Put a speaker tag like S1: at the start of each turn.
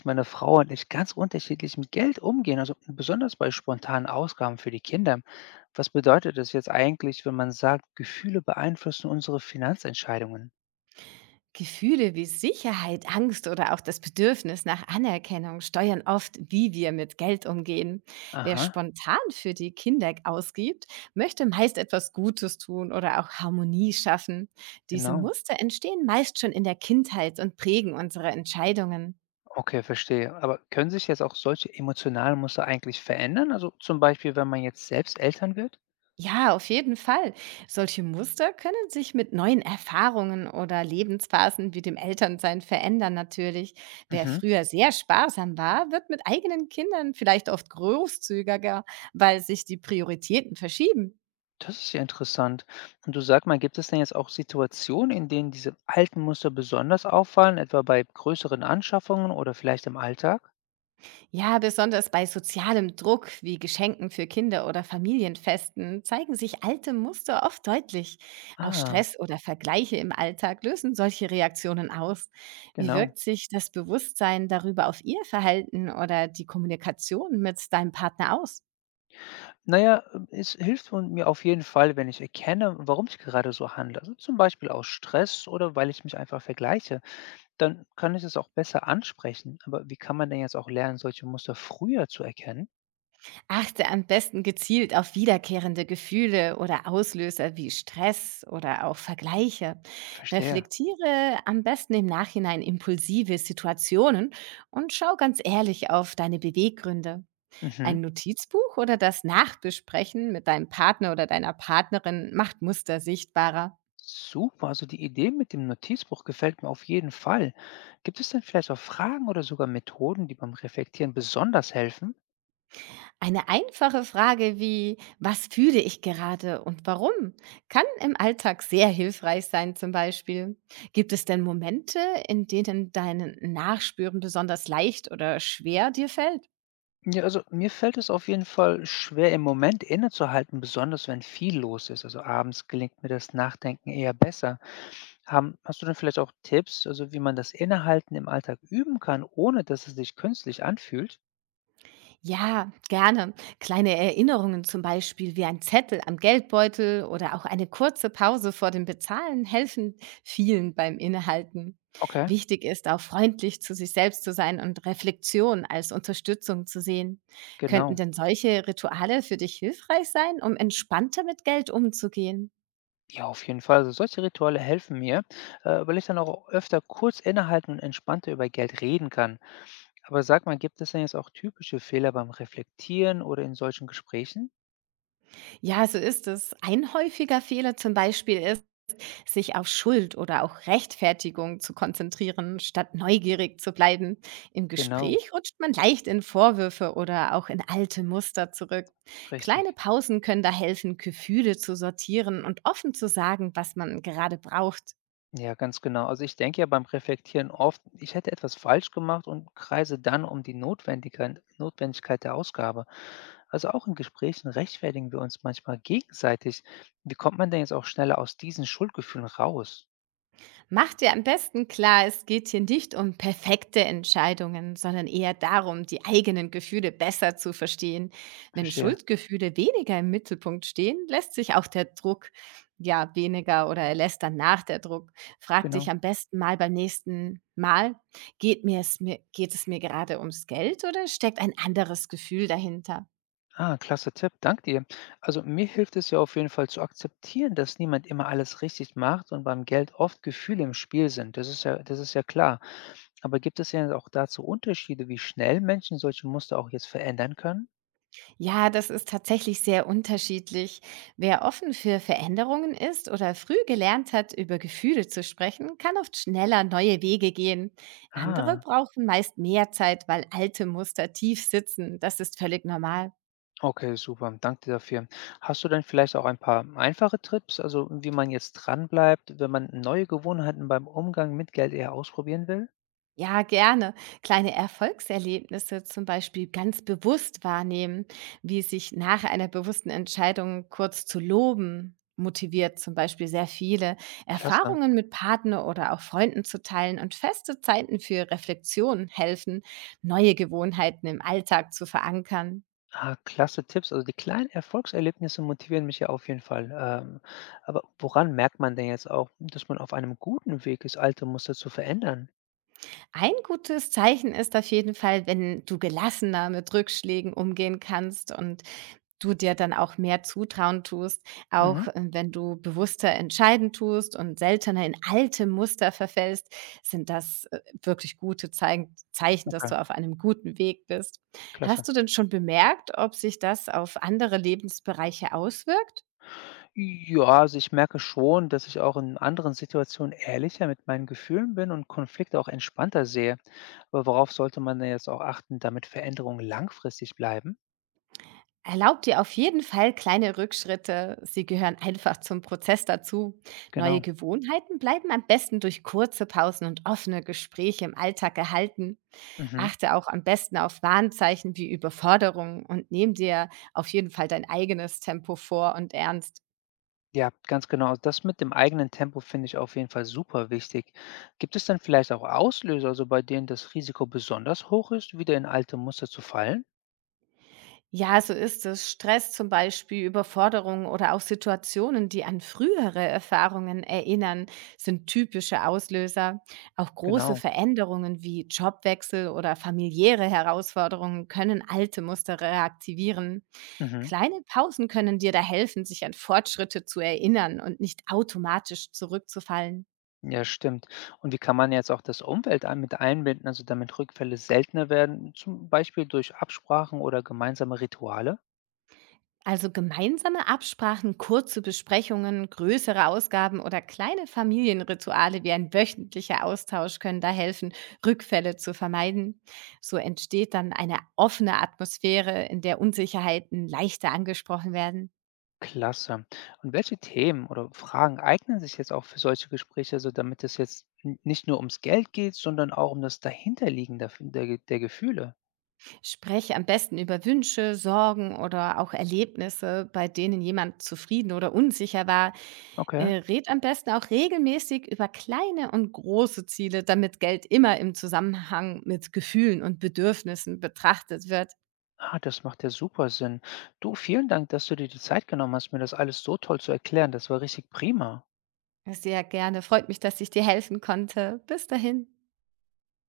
S1: Meine Frau und ich ganz unterschiedlich mit Geld umgehen, also besonders bei spontanen Ausgaben für die Kinder. Was bedeutet das jetzt eigentlich, wenn man sagt, Gefühle beeinflussen unsere Finanzentscheidungen?
S2: Gefühle wie Sicherheit, Angst oder auch das Bedürfnis nach Anerkennung steuern oft, wie wir mit Geld umgehen. Wer
S1: Aha,
S2: spontan für die Kinder ausgibt, möchte meist etwas Gutes tun oder auch Harmonie schaffen. Diese
S1: genau.
S2: Muster entstehen meist schon in der Kindheit und prägen unsere Entscheidungen.
S1: Okay, verstehe. Aber können sich jetzt auch solche emotionalen Muster eigentlich verändern? Also zum Beispiel, wenn man jetzt selbst Eltern wird?
S2: Ja, auf jeden Fall. Solche Muster können sich mit neuen Erfahrungen oder Lebensphasen wie dem Elternsein verändern natürlich. Wer
S1: Mhm.
S2: früher sehr sparsam war, wird mit eigenen Kindern vielleicht oft großzügiger, weil sich die Prioritäten verschieben.
S1: Das ist ja interessant. Und du sag mal, gibt es denn jetzt auch Situationen, in denen diese alten Muster besonders auffallen, etwa bei größeren Anschaffungen oder vielleicht im Alltag?
S2: Ja, besonders bei sozialem Druck wie Geschenken für Kinder oder Familienfesten zeigen sich alte Muster oft deutlich. Auch
S1: Ah,
S2: Stress oder Vergleiche im Alltag lösen solche Reaktionen aus. Wie
S1: genau.
S2: wirkt sich das Bewusstsein darüber auf Ihr Verhalten oder die Kommunikation mit deinem Partner aus?
S1: Na ja, es hilft von mir auf jeden Fall, wenn ich erkenne, warum ich gerade so handle. Also, zum Beispiel aus Stress oder weil ich mich einfach vergleiche. Dann kann ich es auch besser ansprechen. Aber wie kann man denn jetzt auch lernen, solche Muster früher zu erkennen?
S2: Achte am besten gezielt auf wiederkehrende Gefühle oder Auslöser wie Stress oder auch Vergleiche.
S1: Verstehe.
S2: Reflektiere am besten im Nachhinein impulsive Situationen und schau ganz ehrlich auf deine Beweggründe.
S1: Mhm.
S2: Ein Notizbuch oder das Nachbesprechen mit deinem Partner oder deiner Partnerin macht Muster sichtbarer.
S1: Super, also die Idee mit dem Notizbuch gefällt mir auf jeden Fall. Gibt es denn vielleicht auch Fragen oder sogar Methoden, die beim Reflektieren besonders helfen?
S2: Eine einfache Frage wie, was fühle ich gerade und warum, kann im Alltag sehr hilfreich sein zum Beispiel. Gibt es denn Momente, in denen dein Nachspüren besonders leicht oder schwer dir fällt?
S1: Ja, also mir fällt es auf jeden Fall schwer, im Moment innezuhalten, besonders wenn viel los ist. Also abends gelingt mir das Nachdenken eher besser. Hast du denn vielleicht auch Tipps, also wie man das Innehalten im Alltag üben kann, ohne dass es sich künstlich anfühlt?
S2: Ja, gerne. Kleine Erinnerungen zum Beispiel wie ein Zettel am Geldbeutel oder auch eine kurze Pause vor dem Bezahlen helfen vielen beim Innehalten.
S1: Okay,
S2: Wichtig ist auch freundlich zu sich selbst zu sein und Reflexion als Unterstützung zu sehen. Könnten
S1: genau.
S2: denn solche Rituale für dich hilfreich sein, um entspannter mit Geld umzugehen?
S1: Ja, auf jeden Fall. Also solche Rituale helfen mir, weil ich dann auch öfter kurz innehalten und entspannter über Geld reden kann. Aber sag mal, gibt es denn jetzt auch typische Fehler beim Reflektieren oder in solchen Gesprächen?
S2: Ja, so ist es. Ein häufiger Fehler zum Beispiel ist, sich auf Schuld oder auch Rechtfertigung zu konzentrieren, statt neugierig zu bleiben. Im
S1: Genau,
S2: Gespräch rutscht man leicht in Vorwürfe oder auch in alte Muster zurück. Kleine
S1: richtig.
S2: Pausen können da helfen, Gefühle zu sortieren und offen zu sagen, was man gerade braucht.
S1: Ja, ganz genau. Also ich denke ja beim Reflektieren oft, ich hätte etwas falsch gemacht und kreise dann um die Notwendigkeit der Ausgabe. Also auch in Gesprächen rechtfertigen wir uns manchmal gegenseitig. Wie kommt man denn jetzt auch schneller aus diesen Schuldgefühlen raus?
S2: Mach dir am besten klar, es geht hier nicht um perfekte Entscheidungen, sondern eher darum, die eigenen Gefühle besser zu verstehen. Wenn
S1: Verstehe,
S2: Schuldgefühle weniger im Mittelpunkt stehen, lässt sich auch der Druck ja weniger oder er lässt dann nach der Druck. Frag dich
S1: genau.
S2: am besten mal beim nächsten Mal, geht es mir gerade ums Geld oder steckt ein anderes Gefühl dahinter?
S1: Ah, klasse Tipp, danke dir. Also mir hilft es ja auf jeden Fall zu akzeptieren, dass niemand immer alles richtig macht und beim Geld oft Gefühle im Spiel sind. Das ist ja klar. Aber gibt es ja auch dazu Unterschiede, wie schnell Menschen solche Muster auch jetzt verändern können?
S2: Ja, das ist tatsächlich sehr unterschiedlich. Wer offen für Veränderungen ist oder früh gelernt hat, über Gefühle zu sprechen, kann oft schneller neue Wege gehen. Andere
S1: Ah,
S2: brauchen meist mehr Zeit, weil alte Muster tief sitzen. Das ist völlig normal.
S1: okay, super. Danke dir dafür. Hast du denn vielleicht auch ein paar einfache Tipps, also wie man jetzt dranbleibt, wenn man neue Gewohnheiten beim Umgang mit Geld eher ausprobieren will?
S2: Ja, gerne. Kleine Erfolgserlebnisse zum Beispiel ganz bewusst wahrnehmen, wie sich nach einer bewussten Entscheidung kurz zu loben motiviert zum Beispiel sehr viele
S1: Klasse.
S2: Erfahrungen mit Partner oder auch Freunden zu teilen und feste Zeiten für Reflexion helfen, neue Gewohnheiten im Alltag zu verankern.
S1: Ah, klasse Tipps. Also die kleinen Erfolgserlebnisse motivieren mich ja auf jeden Fall. Aber woran merkt man denn jetzt auch, dass man auf einem guten Weg ist, alte Muster zu verändern?
S2: Ein gutes Zeichen ist auf jeden Fall, wenn du gelassener mit Rückschlägen umgehen kannst und du dir dann auch mehr zutrauen tust,
S1: Mhm,
S2: auch wenn du bewusster entscheiden tust und seltener in alte Muster verfällst, sind das wirklich gute Zeichen, dass
S1: okay,
S2: du auf einem guten Weg bist.
S1: klasse.
S2: Hast du denn schon bemerkt, ob sich das auf andere Lebensbereiche auswirkt?
S1: Ja, also ich merke schon, dass ich auch in anderen Situationen ehrlicher mit meinen Gefühlen bin und Konflikte auch entspannter sehe. Aber worauf sollte man denn jetzt auch achten, damit Veränderungen langfristig bleiben?
S2: Erlaub dir auf jeden Fall kleine Rückschritte. Sie gehören einfach zum Prozess dazu. Neue
S1: Genau.
S2: Gewohnheiten bleiben am besten durch kurze Pausen und offene Gespräche im Alltag erhalten.
S1: Mhm.
S2: Achte auch am besten auf Warnzeichen wie Überforderung und nimm dir auf jeden Fall dein eigenes Tempo vor und ernst.
S1: Ja, ganz genau. Also, das mit dem eigenen Tempo finde ich auf jeden Fall super wichtig. Gibt es dann vielleicht auch Auslöser, also bei denen das Risiko besonders hoch ist, wieder in alte Muster zu fallen?
S2: Ja, so ist es. Stress zum Beispiel, Überforderung oder auch Situationen, die an frühere Erfahrungen erinnern, sind typische Auslöser. Auch große
S1: Genau.
S2: Veränderungen wie Jobwechsel oder familiäre Herausforderungen können alte Muster reaktivieren.
S1: Mhm.
S2: Kleine Pausen können dir da helfen, sich an Fortschritte zu erinnern und nicht automatisch zurückzufallen.
S1: Ja, stimmt. Und wie kann man jetzt auch das Umfeld mit einbinden, also damit Rückfälle seltener werden, zum Beispiel durch Absprachen oder gemeinsame Rituale?
S2: Also gemeinsame Absprachen, kurze Besprechungen, größere Ausgaben oder kleine Familienrituale wie ein wöchentlicher Austausch können da helfen, Rückfälle zu vermeiden. So entsteht dann eine offene Atmosphäre, in der Unsicherheiten leichter angesprochen werden.
S1: Klasse. Und welche Themen oder Fragen eignen sich jetzt auch für solche Gespräche, also damit es jetzt nicht nur ums Geld geht, sondern auch um das Dahinterliegen der Gefühle?
S2: Spreche am besten über Wünsche, Sorgen oder auch Erlebnisse, bei denen jemand zufrieden oder unsicher war.
S1: Okay.
S2: Red am besten auch regelmäßig über kleine und große Ziele, damit Geld immer im Zusammenhang mit Gefühlen und Bedürfnissen betrachtet wird.
S1: Ah, das macht ja super Sinn. Du, vielen Dank, dass du dir die Zeit genommen hast, mir das alles so toll zu erklären. Das war richtig prima.
S2: Sehr gerne. Freut mich, dass ich dir helfen konnte. Bis dahin.